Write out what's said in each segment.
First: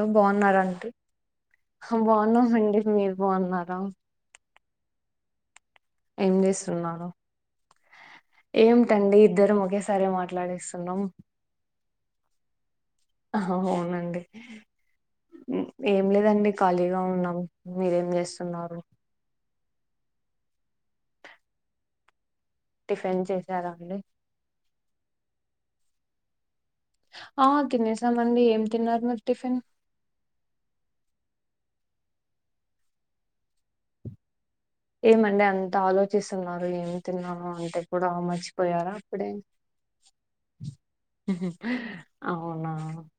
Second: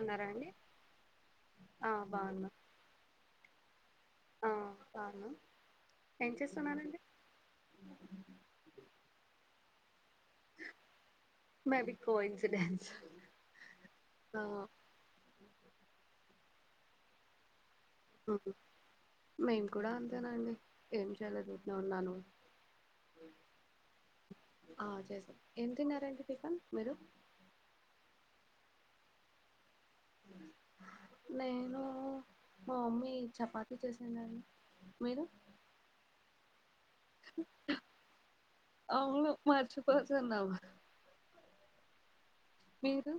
ఉన్నారా అండి బాగున్నారండి ఆ బాగున్నా ఆ బాగున్నాం ఏం చేస్తున్నారు ఏమిటండి ఇద్దరం ఒకే సరే మాట్లాడిస్తున్నాం అది కోన్సిడెన్స్ అవునండి ఏం లేదండి ఖాళీగా ఉన్నాం మీరేం చేస్తున్నారు మేము కూడా అంతేనండి ఏం చేయలేదు ఇంట్లో ఉన్నాను టిఫిన్ చేసారా అండి ఆ చేసా ఏం తిన్నారండి టిఫిన్ మీరు ఆ తినేసామండి ఏం తిన్నారు మీరి టిఫిన్ లేదు మా మమ్మీ చపాతీ చేసానుని ఏమండి అంత ఆలోచిస్తున్నారు ఏం తిన్నారూ అంటే కూడా మర్చిపోయారా అప్పుడే మర్చిపోవద్దు అవునా మీరు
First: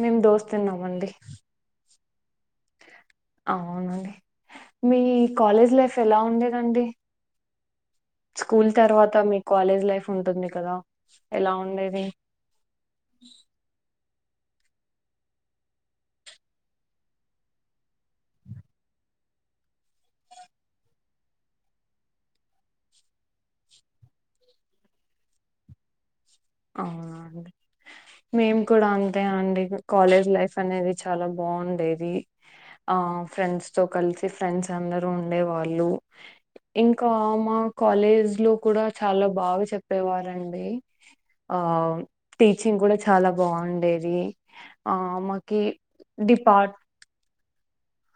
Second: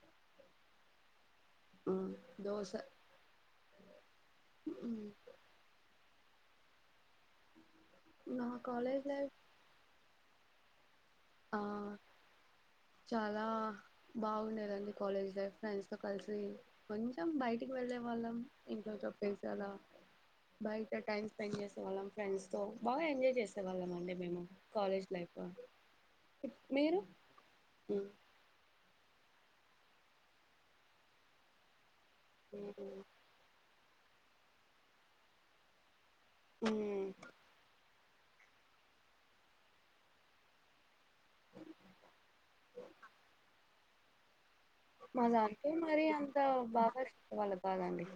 మేము దోస తినమండి దోశ అవునండి మీ కాలేజ్ లైఫ్ ఎలా ఉండేదండి నా స్కూల్ కాలేజ్ తర్వాత లైఫ్ మీ కాలేజ్ లైఫ్ ఉంటుంది కదా ఎలా ఆ ఉండేది చాలా బాగుండేదండి కాలేజ్ లైఫ్ ఫ్రెండ్స్ తో కలిసి కొంచెం బయటికి వెళ్ళే వాళ్ళం ఇంట్లో పైసాలా [inaudible] బయట టైమ్ స్పెండ్ చేసేవాళ్ళం ఫ్రెండ్స్ తో బాగా ఎంజాయ్ చేసేవాళ్ళం అండి మేము కాలేజ్ లైఫ్ మీరు అవునండి. మేము కూడా అం అంతే అండి. కాలేజ్ లైఫ్ అనేది చాలా బాగుండేది. ఆ ఫ్రెండ్స్ తో కలిసి ఫ్రెండ్స్ అందరుూ ఉండే వాళ్ళు. మ్మ్. ఇంకా మాకు కాలేజీ లో కూడా చాలా బాగా చెప్పేవారండి. ఆ టీచింగ్ కూడా చాలా బాగుండేది. ఆ మా మాకి దాంట్లో మరీ అంత డిపార్ట్ బాగా చెప్పే వాళ్ళు కాదండి.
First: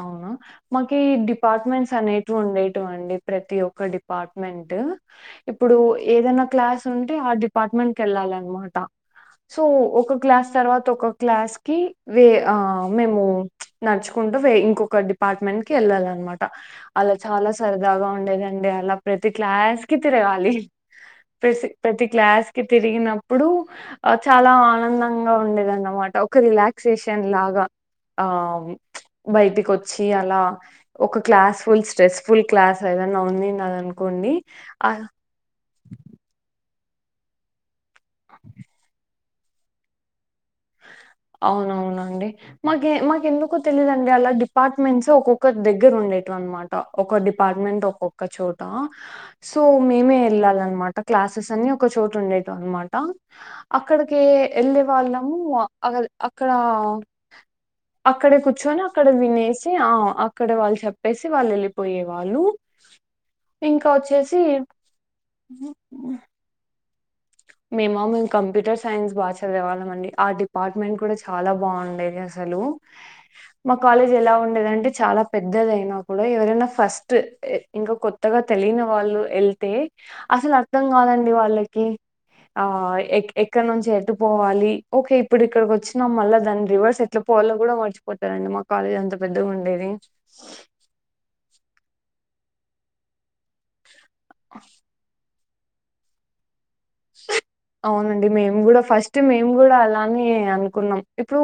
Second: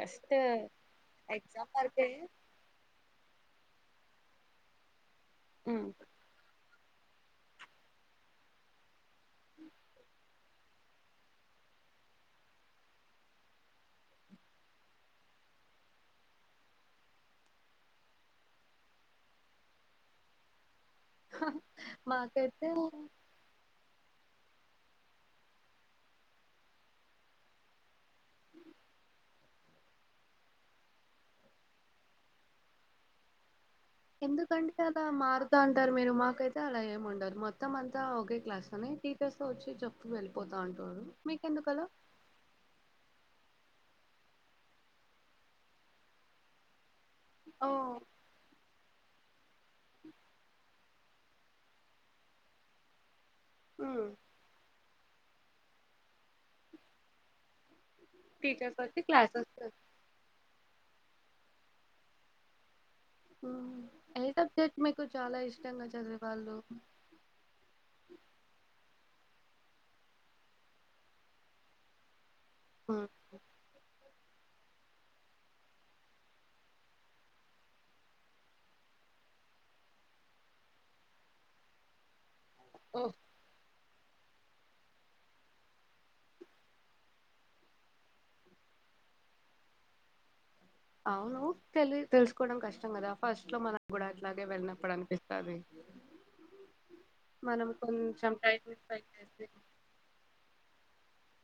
అవునా, మాకి ఎగ్జామ్ డిపార్ట్మెంట్స్ వరకే అనేటివి ఉండేటివి అండి. ప్రతి ఒక్క డిపా డిపార్ట్మెంట్. ఇప్పుడు మ్మ్. ఏదైనా క్లాస్ ఉంటే ఆ డిపార్ట్మెంట్ క వెళ్ళాల అన్నమాట. సో ఒక క్లాస్ తర్వాత, ఒక క్లాస్ కి మేము నడుచుకుంటా ఇంకొక డిపార్ట్మెంట్ కి వెళ్ళాలి అన్నమాట. అలా చాలా సరదాగా ఉండేదండి అలా ప్రతి క్లాస్ కి తిరగాలి. ప్రసి ప్రతి క్లాస్ కి మాకైతే తిరిగినప్పుడు, ఆ చాలా ఆనందంగా ఉండేదన్నమాట. ఒక రిలాక్సేషన్ లాగా ఆ బయటికి వచ్చి, అలా ఒక class full stress full class ఏదన్నా ఉన్నినాది అనుకో ఎందుకంటే, అలా మారుతాంటారు మీరు. మాకైతే అలా ఏమి ఉండదు. మొత్తం అంతా అంతా ఓకే క్లాస్ టీచర్స్ వచ్చి చెప్పుకొని వెళ్ళేవాళ్ళు. అవునవునండి. మాకు మాకెందుకో తెలీదండి, అలా డిపార్ట్మెంట్స్ ఒక్కొక్క దగ్గర ఉండేటవి అన్నమాట. ఒక డిపార్ట్మెంట్ ఒక్కొక్క చోట సో మేమే వెళ్ళాలిన్నమాట. క్లాసెస్ అని ఒక చోటు ఉండేటవి అన్నమాట. అక్కడిక వెళ్ళే వాళ్ళం. అ అక్కడ అక్కడే టీచర్స్ కూర్చొని వచ్చి అక్కడ క్లాసెస్ వినేసి, ఆ అక్కడ వాళ్ళు చెప్ప చెప్పేసివాళ్ళు వెళ్ళిపోయే వాళ్ళు. ఇంకా ఏ వచ్చేసి సబ్జెక్ట్ మీకు చాలా ఇష్టంగా చదివే వాళ్ళు. మేమా మేము కంప్యూటర్ సైన్స్ బాగా చదివేవాళ్ళమండి, ఆ డిపార్ట్మెంట్ కూడా చాలా బాగుండేది. అసలు హలో! హ్మ్ మా కాలేజి ఎలా ఉంది? ఉండేదంటే చాలా పెద్దదయినా కూడా, ఎవరైనా ఫస్ట్, ఇంకా కొత్తగా తెలియని వాళ్ళు వెళ్తే అసలు అర్థం కాదండి వాళ్ళకి. ఆ ఎక్కడ నుంచి పోవాలి, ఓకే. ఇప్పుడు ఇక్కడికి వచ్చినాం మళ్ళా దాని రివర్స్ ఎట్లా పోవాలని కూడా మర్చిపోతారండి మా కాలేజ్. ఎంత పెద్దగా ఉండేది. అవును, తెలి తెలుసుకోవడం కష్టం కదా, ఫస్ట్ లో మనకు కూడా అట్లాగే వెళ్ళినప్పుడు అనిపిస్తుంది. అ అవునండి, మేము కూడా స్పెండ్ ఫస్ట్ చేసి మేము కూడా అలానే అనుకున్నాం. ఇప్పుడు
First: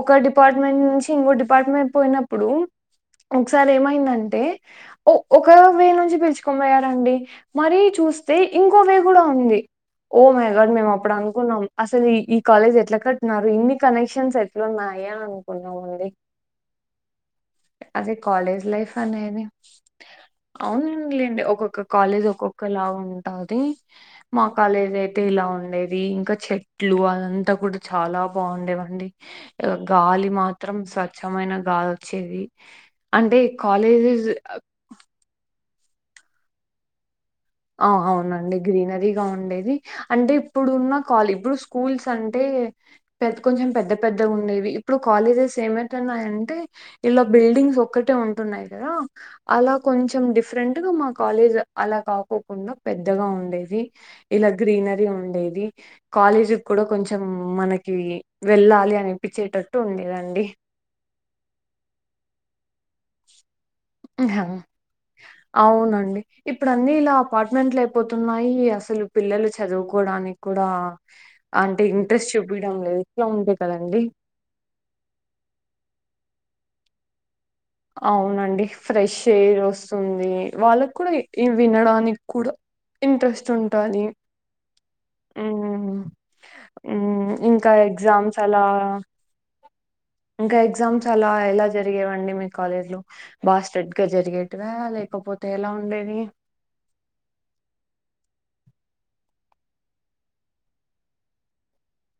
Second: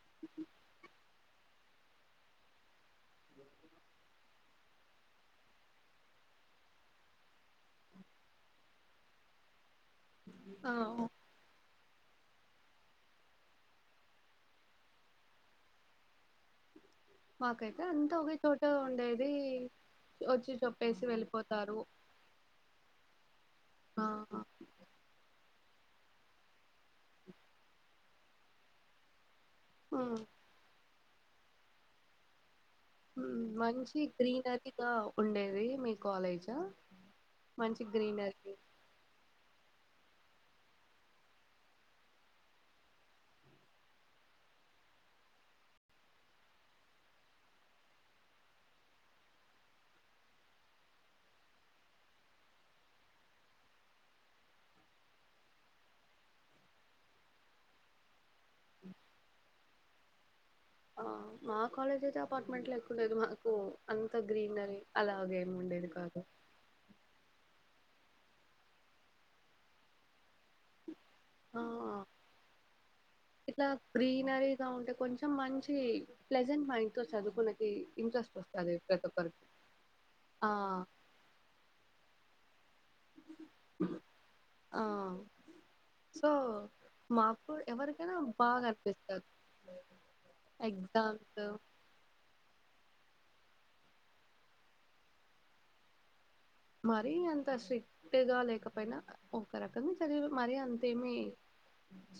ఒక డిపార్ట్మెంట్ నుంచి ఇంకో డిపార్ట్మెంట్ పోయినప్పుడు ఒకసారి ఏమైందంటే ఒక వే నుంచి పిలుచుకొని పోయారంండి. మరి చూ చూస్తే ఇంకోవే కూడా ఉంది. ఓ మై గాడ్ ఆ మేము అప్పుడు అనుకున్నాం అసలు ఈ కాలేజ్ ఎట్లా కట్టిన్నారు. ఇన్ని కనెక్షన్స్ ఎట్లా ఉన్నాయి అని అనుకున్నామండి. మాకైతే అంతా ఒకే చోట ఉండేది. వచ్చి చెప్పేసి అవునులేండి, వెళ్ళిపోతారు ఒక్కొక్క కాలేజ్ ఒక్కొక్కలా ఉంటది ఆ మా కాలేజ్ అయితే ఇలా ఉండేది. ఇంకా చెట్లు అదంతా కూడా చాలా బాగుండేవండి. ఉమ్ గాలి మాత్రం స్వచ్ఛమైన గాలి వచ్చింది. మంచి గ్రీనరీగా ఉండేది మీ కాలేజ్. మంచి ఆ గ్రీనరీ అవునండి గ్రీనరీగా ఉండేది. అంటే, ఇప్పుడున్నాల ఇప్పుడు స్కూల్స్ అంటే, పెద్ద కొంచెం పెద్ద పెద్ద ఉండేవి. ఇప్పుడు కాలేజెస్ ఏమైతున్నాయంటే, ఇలా బిల్డింగ్స్ ఒక్కటే ఉంటున్నాయి కదా, అలా కొంచెం డిఫరెంట్ గా, మా కాలేజ్ అలా కాకు కుండా పెద్దగా ఉండేది. ఇలా గ్రీనరీ ఉండేది. కాలేజీ కూడా కొంచెం మనకి వెళ్ళాలి అనిపించేటట్టు ఉండేదండి. ఆ మా కాలేజ్ అయితే అపార్ట్మెంట్ ఎక్కువ లేదు మాకు అంత గ్రీనరీ అలాగేమి ఉండేది అవునండి కాదు ఇప్పుడు అన్నీ ఇలా అపార్ట్మెంట్ అయిపోతున్నాయి అసలు పిల్లలు చదువుకోవడానికి కూడా ఆ అంటే ఇంట్రెస్ట్ చూపియడం లేదు. ఉంటే ఇట్లా కదండీ. గ్రీనరీగా ఉంటే కొంచెం మంచి ప్రజెంట్ మా ఇంట్లో చదువుకునే అవునండి ఫ్రెష్ ఎయిర్ వస్తుంది ఆ వాళ్ళకు కూడా వినడానికి కూడా ఇంట్రెస్ట్ ఉంటది ఆ ఇంట్లో హ్మ్. మాకు ఇంకా ఎవరికైనా ఎగ్జామ్స్ అలా బాగా అనిపిస్తారు ఇంకా ఎగ్జామ్స్ అలా ఎలా జరిగేవండి మీకు కాలేజలు బాగా స్ట్రెట్ గా జరిగేటివా లేకపోతే ఎలా ఉండేవి మరి అంత స్టెట్ లేకపోయినా ఒక రకంగా చదివినం అంతేమి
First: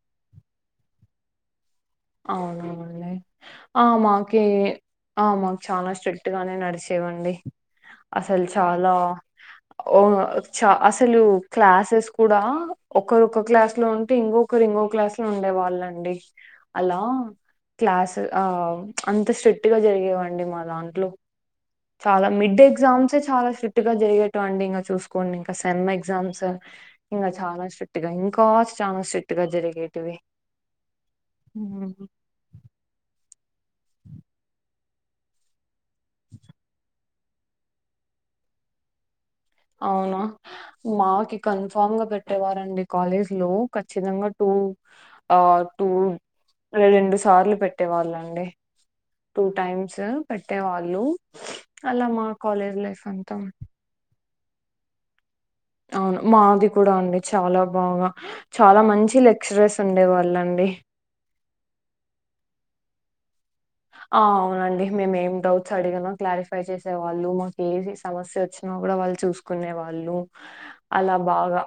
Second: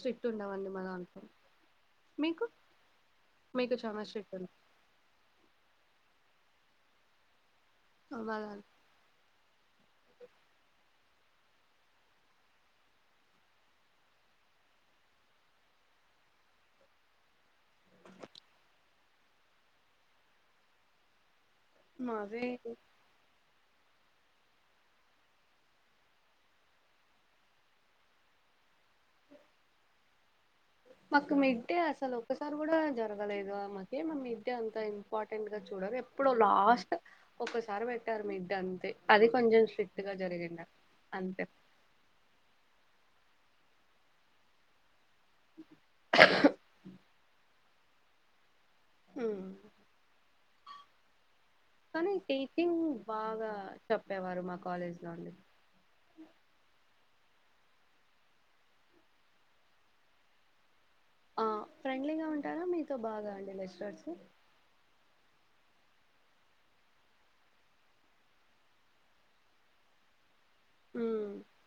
స్ట్రిక్ట్ ఉండవండి మన దాంట్లో మీకు అవునవుండి మీకు ఆ చాలా మాక స్ట్రిక్ట్ ఉంది ఆ మాకు చాలా స్ట్రిక్ట్ గానె నడిచేవడి మా అసలు దాంట్లో చాలా అసలు క్లాసెస్ కూడా ఒకరుక్క క్లాస్ లో ఉంటే ఇంకొకరు ఇంకోక క్లాస్ లో ఉండే వాళ్ళండి అండి అలా క్లాస్ ఆ అంత స్ట్రిక్ట్ గా జరిగేవండి మా దాంట్లో చాలా మావే మిడ్డ ఎగ్జామ్స్ చాలా స్ట్రెక్టుగా గా జరిగేట అండి ఇంకా చూసుకోండి ఇంకా సెమ్ ఎగ్జామ్స్ ఇంకా చాలా స్ట్రిక్ట్ గా ఇంకా ఎగ్జామ్స్ షిఫ్ట్ గా జరిగేటివి మాకు మిడ్డే అసలు ఒసారి కూడా జరగలేదు మాకే మా మిడ్ అంతా ఇంపార్టెంట్ గా చూడరు ఎప్పుడో లాస్ట్ ఒకసారి పెట్టారు మిడ్ అంతే అది కొంచెం స్ట్రిక్ట్ గా అవునా జరిగిండ మాకి అంతే కన్ఫామ్ గా పెట్టేవారండి కాలేజ్ లో ఖచ్చితంగా టూ టూ రెండు సార్లు పెట్టేవాళ్ళు అండి టూ ఉమ్. టైమ్స్ పెట్టేవాళ్ళు అలా కానీ మా కాలేజ్ టీచింగ్ లైఫ్ అంతా బాగా చెప్పేవారు మా కాలేజ్ లో అండి అవును మాది కూడా అండి చాలా బాగా చాలా మంచి లెక్చరర్స్ ఉండే వాళ్ళండి ఆ ఫ్రెండ్లీగా ఉంటారా మీతో బాగా లెక్చరర్స్ ఆ అవునండి మేమేం డౌట్స్ అడిగిన క్లారిఫై చేసే వాళ్ళు మాకు ఏ సమస్య వచ్చినా కూడా వాళ్ళు చూసుకునే వాళ్ళు అలా ఉమ్. బాగా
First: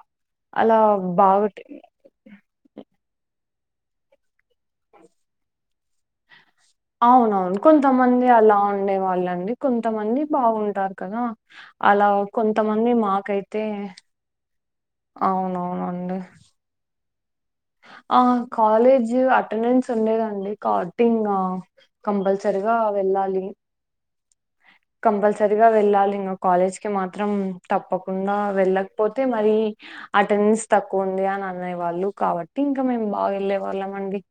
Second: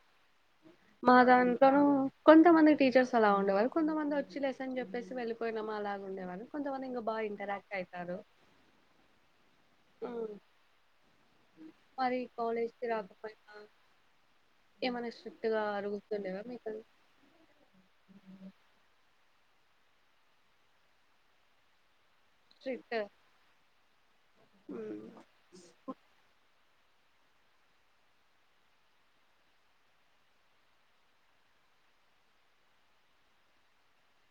అలా మా బాగా దాంట్లోనూ కొంతమంది టీచర్స్ అలా ఉండేవారు కొంతమంది లెసన్స్ చెప్పి వెళ్లిపోయిన అలాగ ఉండే వాళ్లు అవునవును కొంతమంది అలా ఉండే వాళ్ళండి కొంతమంది ఉమ్. బాగుంటారు కదా అలా మరి కాలేజ్ కొంతమంది మాకైతే ఏమైన్నా స్ట్రిక్ట్ గా అవునవునండి. అరుగుతుండేవా మీకు ఆ కాలేజ్ అటెండెన్స్ ఉండేదండి కార్టింగ్ కంపల్సరిగా స్ట్రిక్ట్ వెళ్ళాలి మ్మ్ కంపల్సరిగా వెళ్ళాలి ఇంకా కాలేజ్ కీ మాత్రం తప్పకుండా వెళ్ళకపోతే మరి అటెండెన్స్ తక్కువ ఉంది అనేవాళ్ళు కాబట్టి ఇంకా మేము బాగా వెళ్ళే వాళ్ళం అండి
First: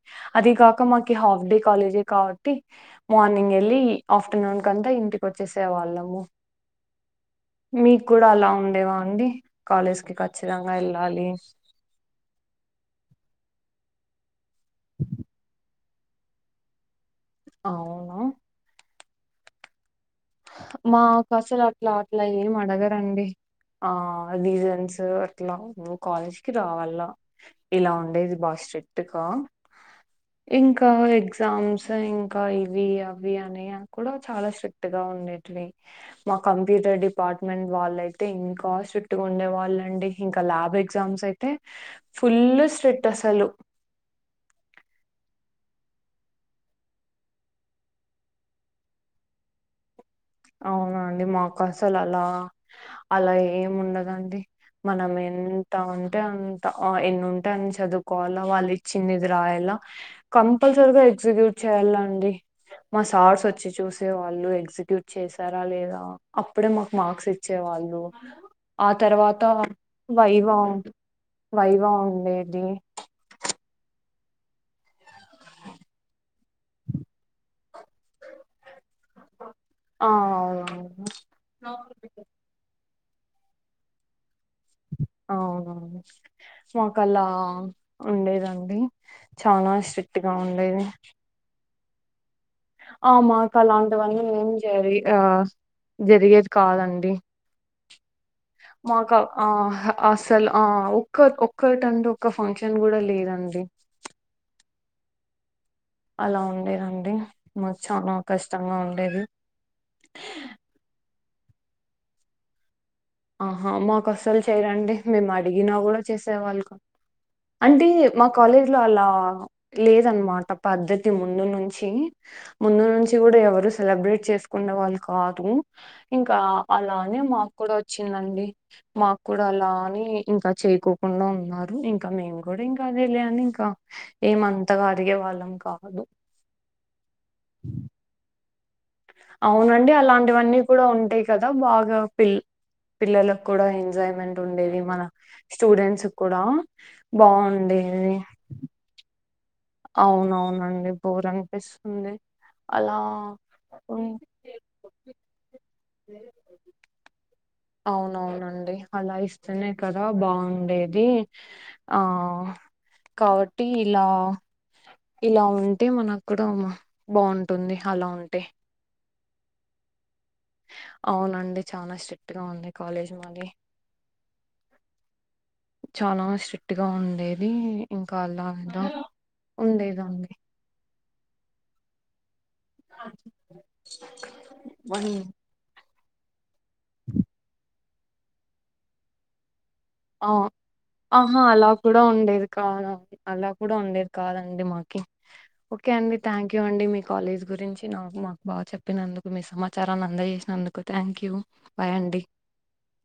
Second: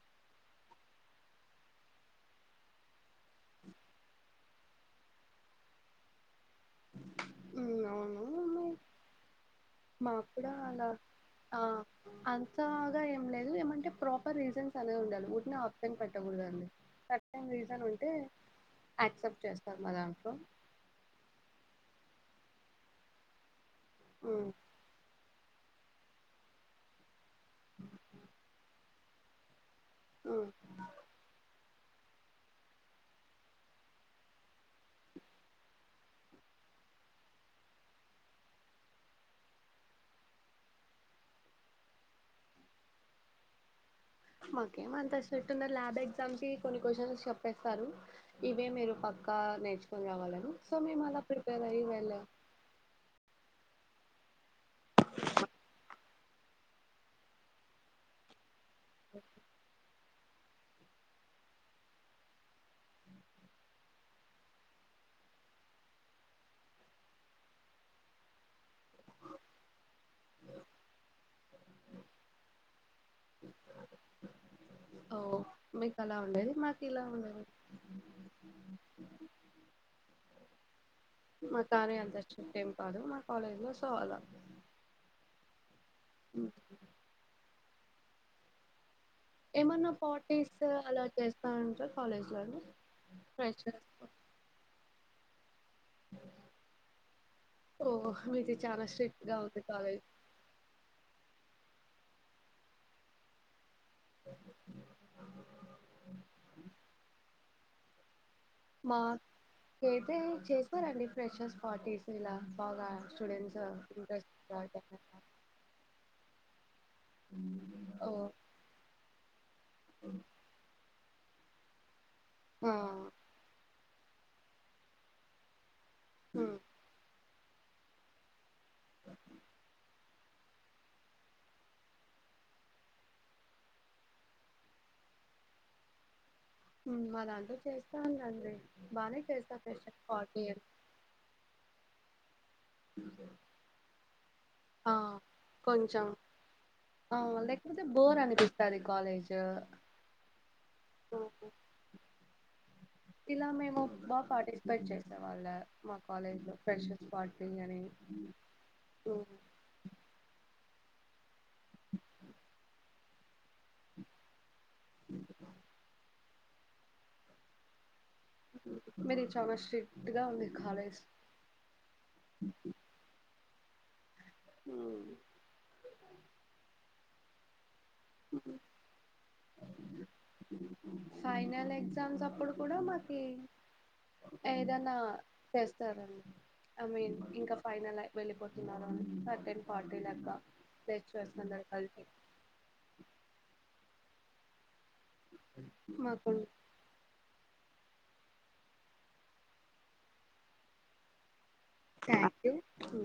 అది కాక మాకి హాఫ్ డే కాలేజే కాబట్టి మార్నింగ్ వెళ్ళి ఆఫ్టర్నూన్ కంతా ఇంటికి వచ్చేసే వాళ్ళము మీకు అవును కూడా అలా ఉండేవా అండి కాలేజ్ కీ మాకు కూడా ఖచ్చితంగా అలా వెళ్ళాలి ఆ అంతగా ఏం లేదు ఏమంటే ప్రాపర్ రీజన్స్ అనేది ఉండాలి ఊరికనే ఆప్షన్ పెట్టకూడదండి థర్డ్ టైం రీజన్ అంటే అవును యాక్సెప్ట్ చేస్తారు మా కసలు అట్లా అట్లా ఏం అడగరండి ఆ మ్మ్ రీజన్స్ అట్లా నువ్వు కాలేజ్ కి రావాలా ఇలా ఉండేది బాగా స్ట్రిక్ట్ గా మ్మ్ ఇంకా ఎగ్జామ్స్ ఇంకా ఇవి అవి అని కూడా చాలా స్ట్రి క్ట్ గా ఉండేటివి మా కంప్యూటర్ డిపార్ట్మెంట్ వాళ్ళయితే ఇంకా స్ట్రిక్ట్ గా ఉండే వాళ్ళ అండి ఇంకా ల్యాబ్ ఎగ్జామ్స్ అయితే ఫుల్ స్ట్రీట్ అసలు మాకే ఎం అంత స్రిక్ట్ ల్యాబ్ ఎగ్జామ్ కి కొన్ని క్వశ్చన్స్ చెప్పేస్తారు ఇవే మీరు పక్క ఇంకా నేర్చుకొని రావాలని సో అవునా మేము అలా అండి మాకు ప్రిపేర్ అయ్యి అసలు అలా వెళ్ళాం అలా ఏం ఉండదండి మనం ఎంత అంటే అంత ఆ ఎన్ని ఉంటే అని చదువుకోవాల వాళ్ళు ఇచ్చింది ఇది రాయల కంపల్సరిగా ఎగ్జిక్యూట్ చేయాలండి మా సార్స్ వచ్చి చూసే వాళ్ళు ఎగ్జిక్యూ చేసారా లేదా అప్పుడే మాకు మార్క్స్ ఇచ్చే వాళ్ళు ఆ తర్వాత వైవా వైవా ఉండేది ఓ మీకు అలా ఉండేది మాకు ఇలా ఉండేది ఆవు మా కానీ అంత స్ట్రిక్ట్ కాదు మా కాలేజ్ లో సో అలా అవునా మాకు అలా ఉండేదండి చాలా ఏమన్నా స్ట్రిక్ట్ గా పార్టీస్ ఉండేది అలా చేస్తా ఉంటారా కాలేజ్ లో అండి ఆ మాకు ఫ్రెషర్స్ లాంటివన్నీ ఎం జరి ఆ జరిగేది కాదండి ఓ మీది చాలా మాగా స్ట్రిక్ట్ గా ఆ ఉంది కాలేజ్ అసలు ఆ ఒక్క ఒ ఒక్కటంటే ఒక ఫంక్షన్ కూడా లేదు అండి స అలా ఉండేదండి మ చానా మాకైతే చేసారండి ఫ్రెషర్ పార్టీస్ ఇలా బాగా స్టూడెంట్స్ ఆహా మాకు ఇంట్రెస్ట్ అసలు చేయరండి మేము అడిగినా కూడా చేసే వాళ్లు అంటే ఓ మా కాలేజ్ లో అలా లేదు అన్నమాట పద్ధతి ఈ ముందు నుంచి ఆ ముందు నుంచి కూడా ఎవరు సెలబ్రేట్ చేసుకున్న వాళ్ళు కాదు ఇంకా ఉమ్, అలానే మాకు కూడా వచ్చిందండి మాకు కూడా అలాని ఇంకా చేయకోకుండా ఉన్నారు ఇంకా మేము కూడా ఇంకా అదే లే అని ఇంకా ఏమంతగా అడిగే వాళ్ళం కాదు ఉమ్, మా దాంట్లో చేస్తానండి బానే చేస్తా అవునండి ఫ్రెషర్స్ పార్టీ అలాంటివన్నీ అని. కూడా ఉంటాయి కదా బాగా పిల్ పిల్లలకు కూడా ఎంజాయ్మెంట్ ఉండేది ఆ మన స్టూడెంట్స్ కూడా బా కాకపోతే బోర్ అనిపిస్తది కాలేజ్ అవునవునండి బోర్ అనిపిస్తుంది అలా ఇలా మేము ఉన్ బాగా పాటిస్పేట్ చేసే వాళ్ళ మా కాలేజ్ లో ఫ్రెషర్స్ పార్టీ అని అవునవునండి అలా ఇస్తేనే కదా బాగుండేది అది ఆ కాబట్టి ఇలా ఇలా ఉంటే మన కూడా బాగుంటుంది అలా ఉంటే మీది చాలా స్రి అవునండి చాలా స్ట్రిక్ట్ గా ఉంది కాలేజీ మది చాలా స్ట్రిక్ట్ గా ఉండేది ఇంకా అలా ఏదో ఉంది ఇది ఉంది ఫైనల్ ఎగ్జామ్స్ అప్పుడు కూడా మాకి ఏదైనా వన్ చెస్ తార అండి మీ ఇంకా ఫైనల్ ఐ వెళ్ళిపోతున్నారు అని టెన్ ఆ ఆహా అలా కూడా కలిపి ఉండేది కాదు అలా కూడా ఉండేది కాదండి మా ఓకే ఓకే అండి మాకు థ్యాంక్ యూ అండి మీ కాలేజ్ గురించి నా మా బాగా చెప్పినందుకు మీ సమాచారాన్ని అందజేసినందుకు థ్యాంక్ యూ బాయ్ అండి థాంక్యూ టూ